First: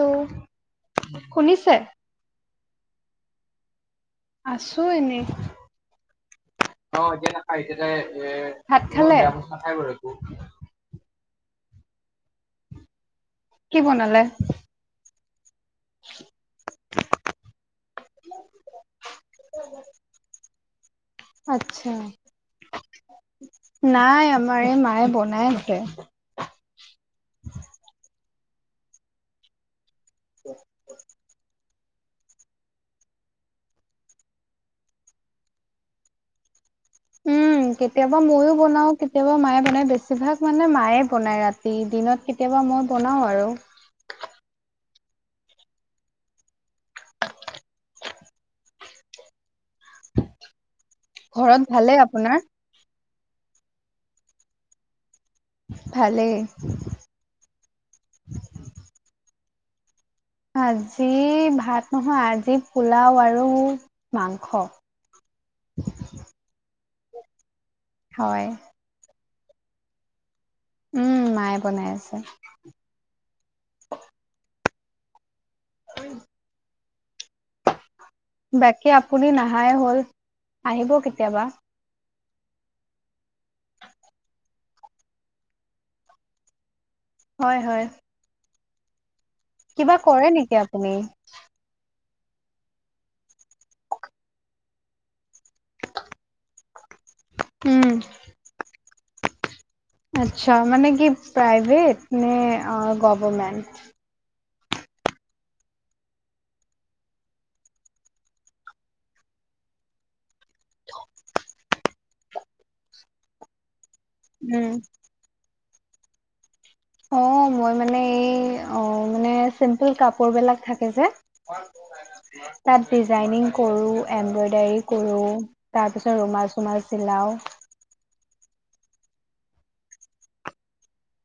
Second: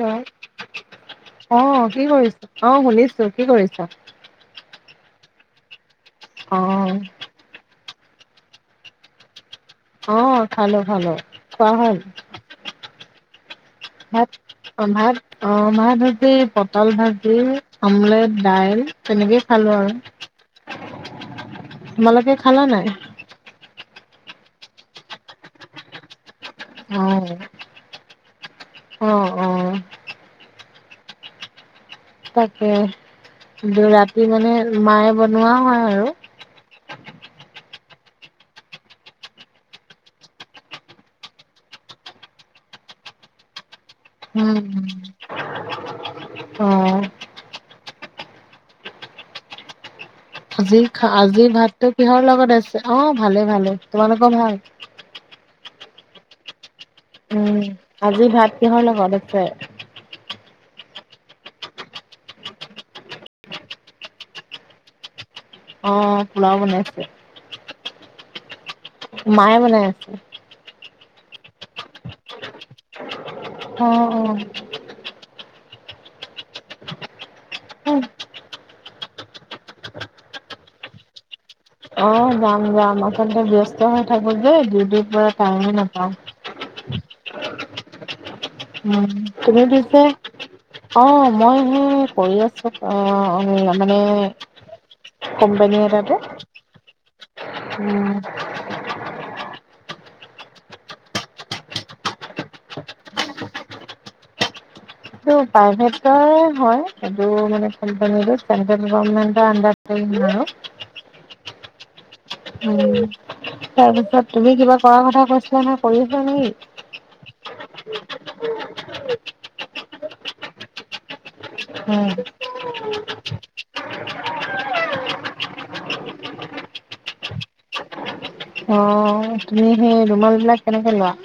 Hello শুনিছে? আহ কি কৰিছ আহ শুনিছো কি কৰিছা? আছো এনেই। অ এ ভাত খালে? অ খালো ভালো খোৱা হল। কি বনালে? ভাত অ ভাত - অ মাহ ভাজি পটল ভাজি আমলেট দাইল তেনেকেই খালো আৰু। আচ্ছা। তোমালোকে খালা নাই? নাই আমাৰ এই মায়ে বনাই আছে। উম উম উম। [inaudible] তাকে ৰাতি মানে মায়ে বনোৱা হয় আৰু। উম, [inaudible] কেতিয়াবা মইয়ো বনাও কেতিয়াবা মায়ে বনাই বেছিভাগ মানে মায়ে বনায় ৰাতি দিনত কেতিয়াবা মই বনাও আৰু। উম। অ। আজি খা আজিৰ ঘৰত ভাতটো ভালেই কিহৰ আপোনাৰ? লগত আছে? অ ভালে ভালে, তোমালোকৰ ভাল? ভালেই। উম আজি ভাত কিহৰ লগত আছে আজি ভাত নহয় আজি পোলাও আৰু মাংস অ পোলাও বনাইছে হয় মায়ে মনে আছে উম মায়ে বনাই আছে অ অ উম উম বাকী আপুনি নাহাই হ'ল আহিব কেতিয়াবা অ যাম যাম আচলতে ব্যস্ত হৈ থাকো যে ডউটিৰ পৰা টাইমে নাপাওঁ হয় হয় উম তুমি কিবা পিছে কৰে নেকি আপুনি? অ মই সে কৰি আছো আহ উ মানে কোম্পানী এটাতে উম আচ্ছা মানে কি প্ৰাইভেট নে গভামেণ্ট এটো প্ৰাইভেটৰ হয় এটো মানে কোম্পানীটো চেন্টেল গভৰমেণ্ট আন্ডাৰত পৰি [unintelligible] উম তাৰপিছত তুমি উম, কিবা কৰা কথা কৈছিলা নহয় কৰিছা নিকি অ মই মানে এই অ মানে চিম্পুল কাপোৰ বিলাক থাকে যে তাত ডিজাইনিং কৰো এমব্ৰইডাৰী কৰো তাৰ পিছত ৰুমাল চোমাল চিলাও অহ তুমি সে ৰুমাল বিলাক কেনেকে লোৱা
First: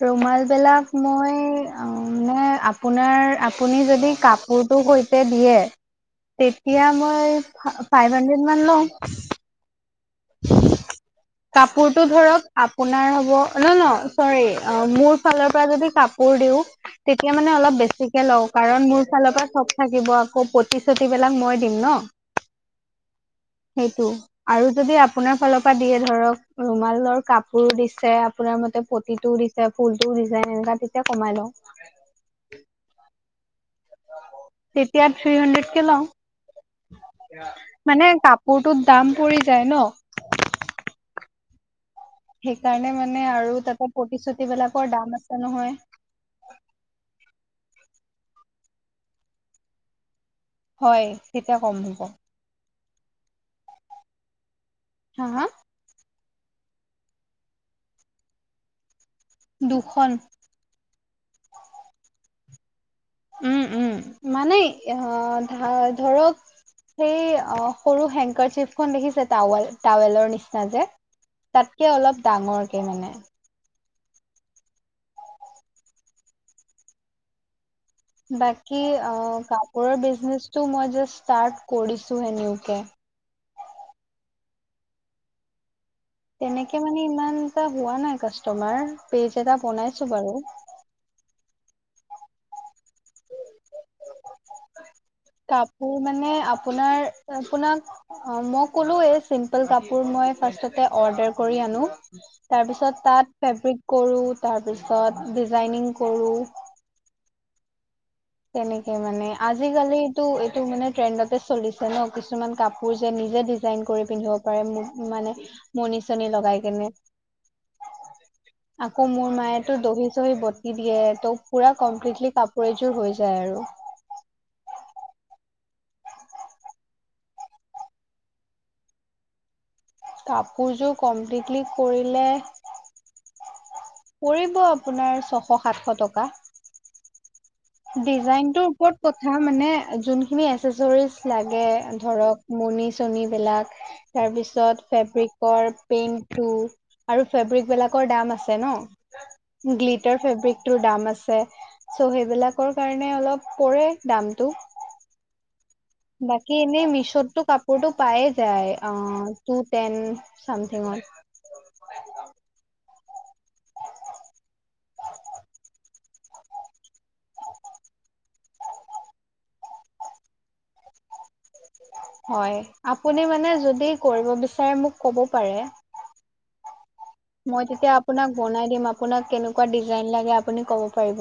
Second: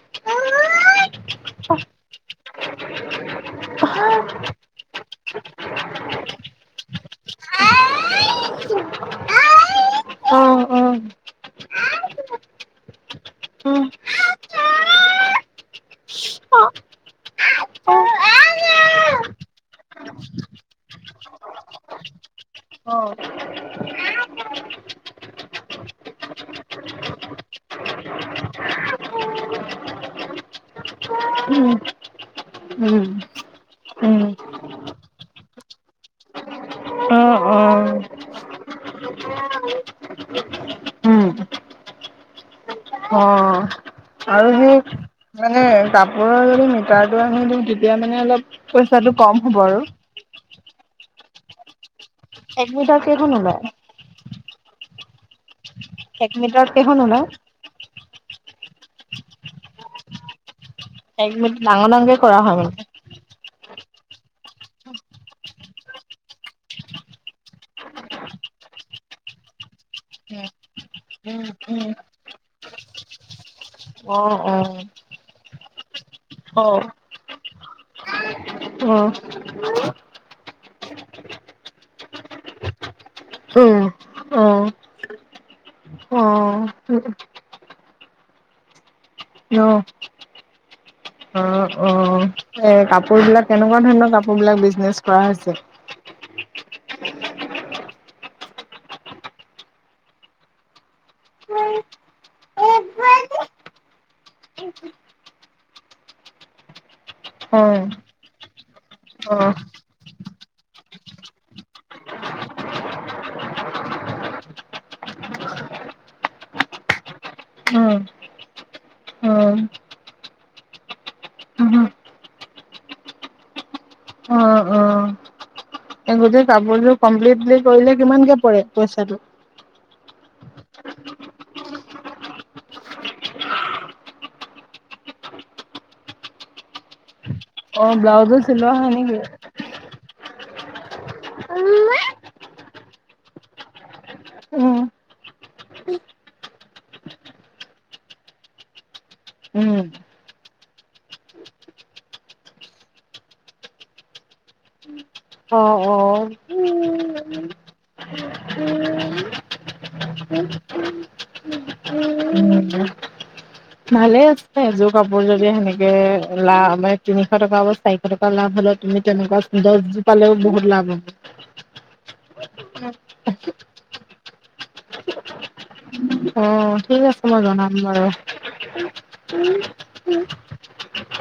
ৰুমাল বিলাক মই অ মই আপোনাৰ আপুনি যদি কাপোৰ ৰ সৈতে দিয়ে তেতিয়া মই ফাইভ হাণ্ড্ৰেড মান লওঁ অ অ কাপোৰটো ধৰক আপোনাৰ হব ন ন চৰি অ মোৰ ফালৰ পৰা যদি কাপ কাপোৰ দিওঁ তেতিয়া মানে অলপ বেছিকে লওঁ কাৰণ মোৰ ফালৰ পৰা চব থাকিব আকৌ পতিচতিবিলাক মই দিম ন অ সেইটো আৰু যদি আপ আপোনাৰ ফালৰ পৰা দিয়ে ধৰক ৰুমালৰ কাপোৰ দিছে আপোনাৰ মতে পতিটোও দিছে ফুলটো দিছে এনেকা তেতিয়া কমাই লওঁ উম তেতিয়া আৰু থ্ৰী হণ্ড্ৰেড কে লও অ', অ', মানে কাপোৰটোত দাম পৰি যায় ন উম, সেইকাৰণে মানে আৰু অ'। তাতে আৰু পতিচতি সেই বিলাকৰ দাম আছে মানে নহয় কাপোৰৰ যদি মিটাৰটো আনি দিও তেতিয়া মানে অলপ পইচাটো কম হ'ব আৰু হয় তেতিয়া কম হব একমিতা কেইখন ওলাই হা হা একমিটাত কেইখন ওলাই দুখন। এক মিট ডাঙৰ ডাঙকে কৰা হয় মানে? উম উম মানে অ ধা ধৰক সেই সৰু হেংকাৰ চিপখন দেখিছে? টাৱাল টাৱেলৰ নিচিনা যে। উম, উম, উম, তাতকে অলপ ডাঙৰকে মানে। অ অ অ। বাকী অ', অ'। আ কাপোৰৰ বিজনেচটো মই জাষ্ট স্টাৰ্ত কৰিছোহে নিউকে। অ', অ', অ', তেনেকে মানে ইমান এটা হোৱা নাই কাষ্টমাৰ, পেইজ এটা বনাইছো বাৰু। অ', এ কাপোৰ বিলাক কেনেকুৱা ধৰণৰ কাপোৰ বিলাক বিজনেচ কৰা কাপোৰ হৈছে? মানে আপোনাৰ আপোনাক অ মই ক'লোৱেই চিম্পল কাপোৰ মই ফাৰ্ষ্টতে অৰ্ডাৰ কৰি আ নো, তাৰপিছত তাত ফেব্ৰিক কৰো, তাৰপিছত ডিজাইনিং কৰো। [unintelligible] তেনেকে মানে, অ', অ', আজিকালিটো এইটো মানে ট্ৰেণ্ডতে চলিছে ন কিছুমান কাপোৰ যে--নি নিজে ডিজাইন কৰি পিন্ধিব পাৰে, মো মানে মনি চনি লগাই কেনে। উম। আকৌ মোৰ মায়েটো দহি চহি বতি দিয়ে। ত' পুৰা কমপ্লিটলি কাপোৰ এযোৰ হৈ যায়। যাই আৰু। এই গোটেই কাপোৰযোৰ কমপ্লিটলি কৰিলে, কিমানকে পৰে পইচাটো? কাপোৰযোৰ কমপ্লিটলি কৰিলে পৰিব আপোনাৰ ছশ সাতশ টকা। অ', ব্লাউজো ডিজাইনটোৰ চিলোৱা হয় ওপৰত নেকি? কথা মানে যোনখিনি এচেচৰিজ লাগে ধৰক ম'নি চনিবিলাক তাৰপিছত। উম, ফেব্ৰিকৰ পেইণ্টটো আৰু ফেব্ৰিক বিলাকৰ দাম আছে ন। উম, গ্লিটাৰ ফেব্ৰিকটোৰ দাম আছে, চ' সেইবিলাক লাকৰ কাৰণে অলপ পৰে দামটো। অ', অ'। বাকী এনেই মিছ'তটো কাপোৰতটো পায়ে যায় অ টু টেন চামথিঙত। উম ভালে আছে এযোৰ কাপোৰ যদি সেনেকে লা মানে তিনিশ টকা বা চাৰিশ টকা লাভ হ'লে। তুমি তেনেকুৱা দছযোৰ পালেও বহুত লাভ হ'ব। হয়, আপুনি মানে যদি কৰিব বিচাৰে মোক ক'ব পাৰে। অ ঠিক আছে মই জনাম তেতিয়া বাৰু আপোনাক বনাই দিম, আপুনাক কেনেকুৱা দিজাইন লাগে আপুনি ক'ব পাৰিব।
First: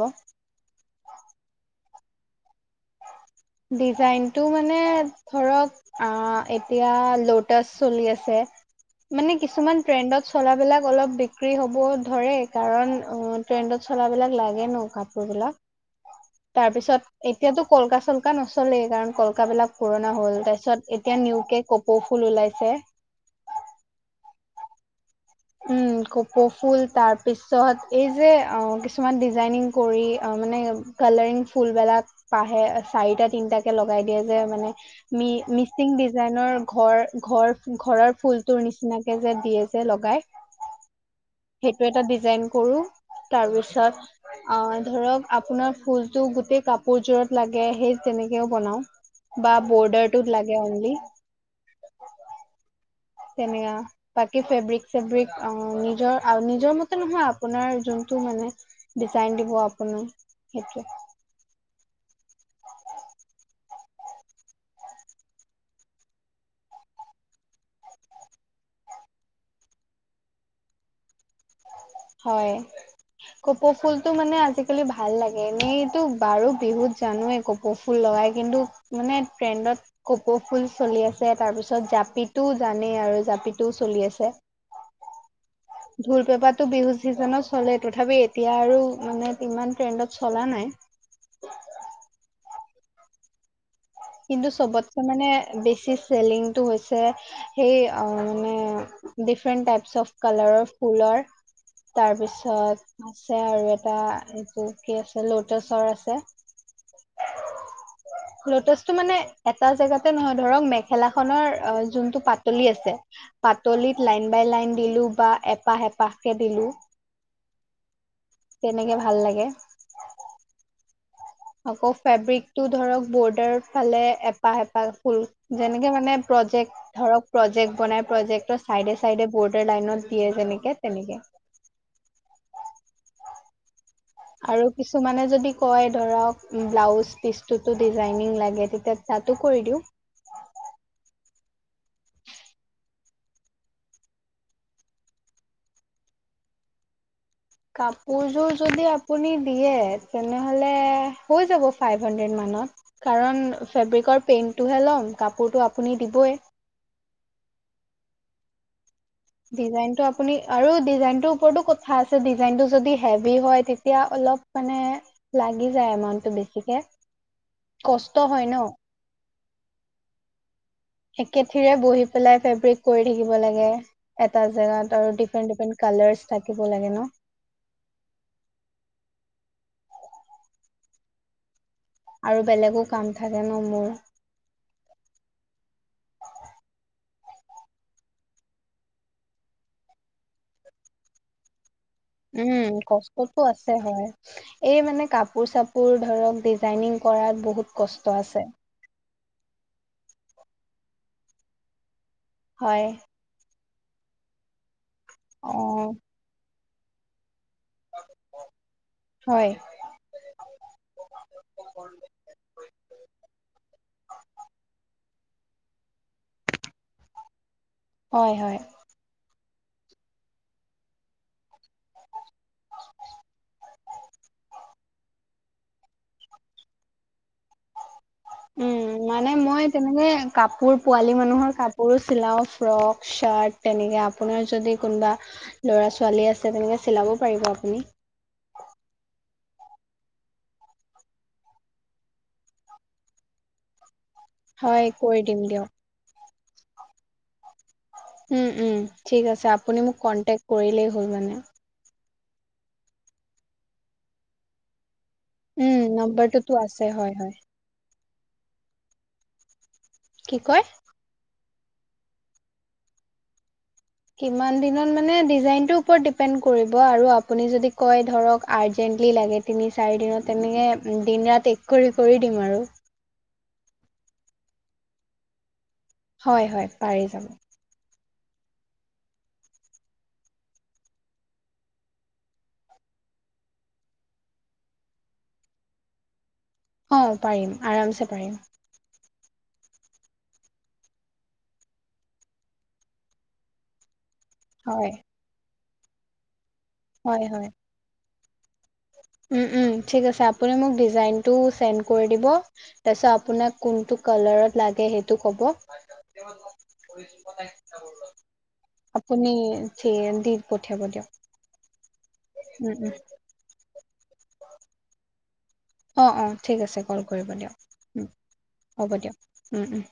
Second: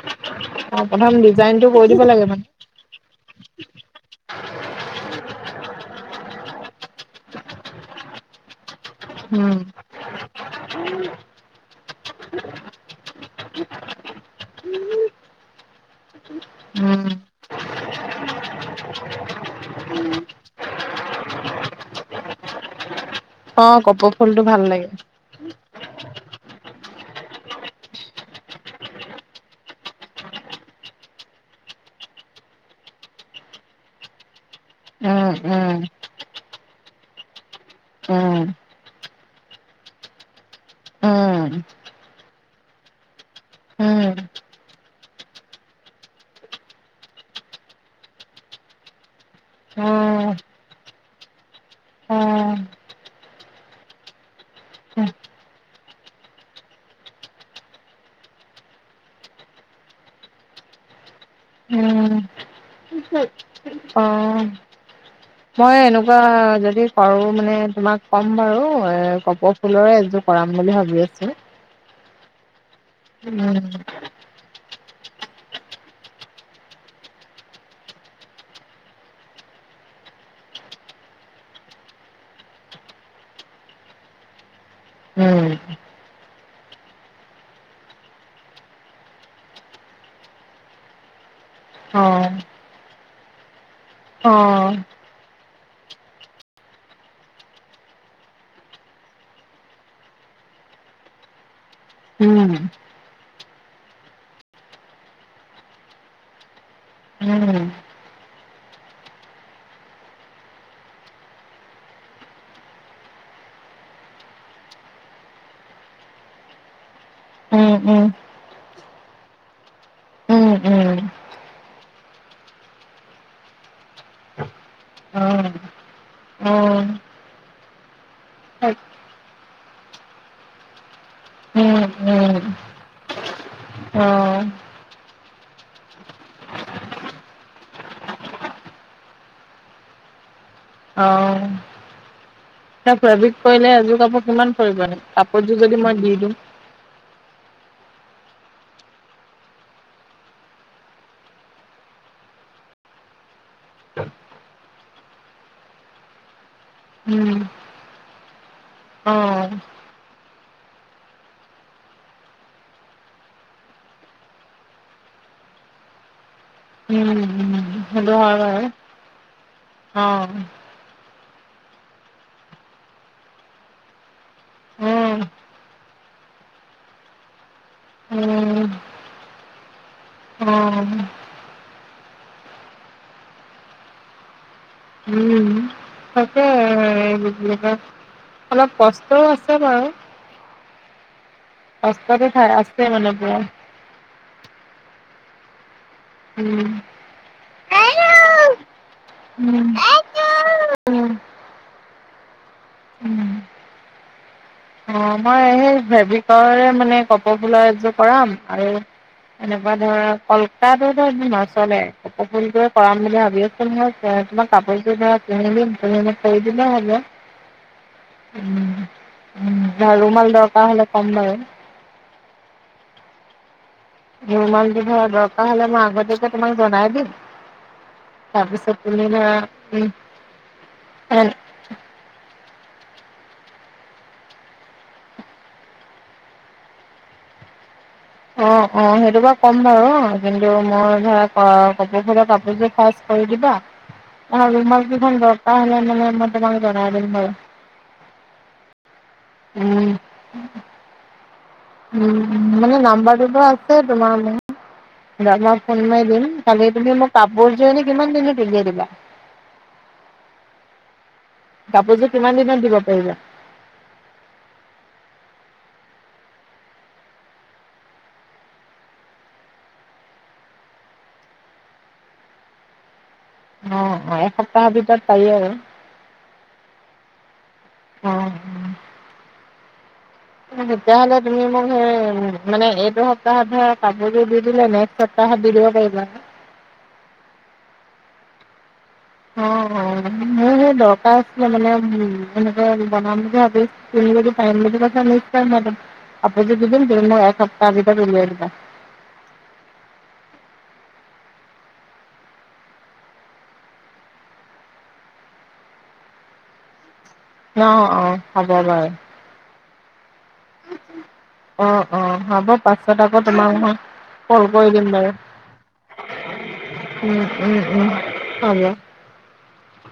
অ প্ৰথম ডিজাইনটো কৈ দিব লাগে মানে। ডিজাইনতটো মানে ধৰক, আ এতিয়া ল'টাচ চলি আছে। মানে কিছুমান ট্ৰেণ্ডত চলাবিলাক অলপ বিক্ৰী হ'ব ধৰে, কাৰণ অ ট্ৰেণ্ডত চলাবিলাক লাগে ন কাপোৰ। হেবিলাক উম উম তাৰপিছত, এতিয়াটো কলকাছল কা নচলেই, কাৰণ কলকাবিলাক পুৰণা হ'ল, তাৰপিছত এতিয়া নিওকে কপৌ ফুল ওলাইছে। অ ক'পৌ ফুলটো ভাল লাগে। ক'পৌফুল তাৰপিছত এইযে অ কিছুমান ডিজাইনিঙ কৰি অ মানে লাইঙ ফুল বেলাক পাহে চাৰিটা তিনিটাকে লগাই দিয়ে যে মানে, মি উম উম উম মিচিং দিজাই ডিজাইনৰ ঘৰ ঘৰ উম ঘৰৰ ফুলটোৰ নিচিনাকে যে দিয়ে যে লগাই। উম সেইটো এটা ডিজাইন কৰো। তাৰপিছত উম অ ধৰক, আপোনাৰ ফুলটো গোটেই কাপোৰযোৰত লাগে সেই তেনেকেও বনাও। বা ব'ৰ্ডাৰটোত লাগে অ'নলি। অ অ তেনেঅ বাকী ফেব্ৰিক চেব্ৰিক অ নিজৰ আউ নিজৰ মতে নহয় আপোনাৰ যোন টো মানে, ডিজাইন দিব আপোনাৰ সেইটোৱে। অ। মই এনেকুৱা যদি পাৰো মানে তোমাক ক'ম বাৰু এ কপৌ ফুলৰে এযো কৰাম বুলি ভাবি আছো হয় উম কপৌ ফুলতটো মানে আজিকালি ভাল লাগে এনেইতো বাৰু বিহুত জানোয়ে কপৌ ফুল লা গা কিন্তু মানে ট্ৰেণ্ডত কপৌ ফুল চলি আছে তাৰ পিছত জাপিতো জানেই আৰু জাপিটোও চলি আছে উম ঢোল পেপাটো বিহু চিজনত চলে, তথাপি এতিয়া আৰু মানে ইমান ট্ৰেণ্ডত চলা নাই। অ' কিন্তু অ', চবতকৈ মানে বেছি চেলিংটো হৈছে, সেই মানে ডিফাৰেণ্ট টাইপছ অফ কালাৰৰ ফুলৰ উম, তাৰপিছত আছে আৰু এটা এইটো কি আছে, লোটাছৰ আছে উম টো মানে এটা জেগাতে নহয়, ধৰক মেখেলাখনৰ‌ জোনটো পাতলি আছে, পাতলিটো টোত লাইন বাই লাইন দিলো বা এপাহ এপাহকে দিলো উম, তেনেকে ভাল লাগে। উম, উম, আকৌ ফেব্ৰিকটো ধৰক বৰ্ডাৰ ফালে এপাহ, এপাহ ফুল অ', অ', যেনেকে মানে প্ৰজেক্ট উম, ধৰক, প্ৰজেক্ট বনাই, প্ৰজেক্টৰ চাইডে, চাইডে বৰ্ডাৰ লাইনত দিয়ে যেনেকে তেনেকে। উম। অ', আৰু কিছুমানে যদি কয় ধৰক ব্লাউজ পিচটোতো ডিজাইনিং লাগে তেতিয়া তাতো কৰি দিওঁ। অ'। ফেব্ৰিক কৰিলে এযোৰ কাপোৰ কিমান পৰিব? কাপোৰযোৰ যদি মই দি দিওঁ? কাপোৰযোৰ যদি আপুনি দিয়ে, তেনেহ'লে হৈ যাব ফাইভ হাণ্ডেদ মান কাৰণ ফেব্ৰিকৰ পেইণ্টোহে ল'ম, কাপোৰটো আপুনি দিবই। উম। অ', ডিজাইনটো আপুনি আৰু ডিজাইনটো ওপৰতো কথা আছে ডিজাইনটো যদি হেভি হয়, তেতিয়া অল অলপ মানে লাগি যায়, এমাউন্টটো বেছিকে। [unintelligible] কষ্ট হয়, ন? অহ। একেঠিৰে বহি পেলাই ফেব্ৰিক কৰি থাকিব লাগে, এটা জেগাত আৰু উম, ডিফাৰেণ্ট, ডিফাৰেন্ট কালাৰ [unintelligible] থাকিব লাগে ন? উম অ', আৰু বেলেগো কাম থাকে ন! মোৰ। উম, তাকে [inaudible] অলপ কষ্টয়ো আছে বাৰু। কষ্টটো ঠাই উম, আছে মানে পুৰা কষ্টটো আছে হয়, এই মানে কাপোৰ চা পোৰ ধৰক, ডিজাইনিং কৰাত বহুত কষ্ট আছে। উম উম, [unintelligible] উম। হয়। উম। অ, মই অ সেই ভেবিকৰে মানে কপ ফুলা এযোৰ কৰাম। আৰু হয় এনেকুৱা ধৰা কলকাতোতো নাচলে কপৌ ফুলটে কৰাম বুলি ভাবি আছো নহয় তোমাৰ কাপোৰযোৰ ধৰা কিনি দিম তুমি মোক কৰি দিলে হ'ব। হয় হয়। উম, উম আৰু ৰুমাল দৰকাৰ হলে কম বাৰু। ৰুমাল ধৰা দৰকাৰ হ'লে মই আগতীয়াকে তোমাক জনাই দিম তাৰপিছত উম। তুমি মানে ধৰা মই উম, তেনেকে কাপোৰ পোৱালি এন মানুহৰ কাপোৰো চিলাও। ফ্ৰক চাৰ্ট তেনেকে আপোনাৰ যদি কোনোবা ল'ৰা, ছোৱালী আছে তেনেকে চিলাব পাৰিব আপুনি অ, অ সেইটো বাৰ ক'ম বাৰু কিন্তু মই ধৰা কপৌ ফুলৰ কাপোৰযোৰ ফাৰ্ষ্ট কৰি দিবা। আৰু হয় ৰুমাল কেইখন কৰি দিম দৰকাৰ দিয়ক হলে মানে মই তোমাক জনাই দিম বাৰু। উম, উম, ঠিক আছে আপুনি উম। মোক কন্টেক কৰিলেই হল মানে। উম। মানে নাম্বাৰটো বাৰু আছে তোমাৰ মোৰ মই উম, ফোন মাৰি দিম। নম্বৰটোতো খালি আছে তুমি হয়, মোক হয়। কাপোৰযোৰ এনে কিমান দিনত উলিয়াই দিবা? কি কয়? কাপোৰযোৰ কিমান দিনত দিব পাৰিবা। কিমান দিনত মানে ডিজাইন টোৰ ওপৰত ডিপেন্ড কৰিব আৰু আপুনি যদি কয় ধৰক আৰ্জেন্ট লাগে তিনি, চাৰি দিনত তেনেকে দিন ৰাত এক কৰি কৰি দিম আৰু। অ অ এসপ্তাহৰ ভিতৰত পাৰি আৰু। হয় হয় পাৰি যাব। অ। ঠিক আছে। তেতিয়া হ'লে তুমি মোক, সেই মানে, এইটো সপ্তাহত ধৰা কাপোৰযোৰ দি দিলে, নেক্সট সপ্তাহ সপ্তাহত দি দিব পাৰিবা অ', পাৰিম। আৰামছে পাৰিম। অ', অ'। মোৰ সেই দৰকাৰ আছিলে, মানে, উম, এনেকে বনাম বুলি ভাবি তুমি যদি পাইম ম বুলি হয়। কৈছা নিশ্চয় মই দিম। ধৈৰ্য্য দি দিম তুমি হয় মই এক হয় সপ্তাহৰ ভিতৰত উলিয়াই দিবা। উম উম থিক আছে আপুনি মোক ডিজাইন টো ছেন্ড কৰি দিব তাৰপিছত আপোনাক কোনটো কালাৰত লাগে সেইটো ক'ব অ', অ', হ'ব বাৰু আপুনি থি দি পঠিয়াব দিয়ক। অ অ হ'ব উম উম পাছত আকৌ তোমাক মই কল কৰি দিম বাৰু। অ অ ঠিক আছে কল উম, কৰিব দিয়ক উম, উম, উ হ'ব দিয়ক উ উম।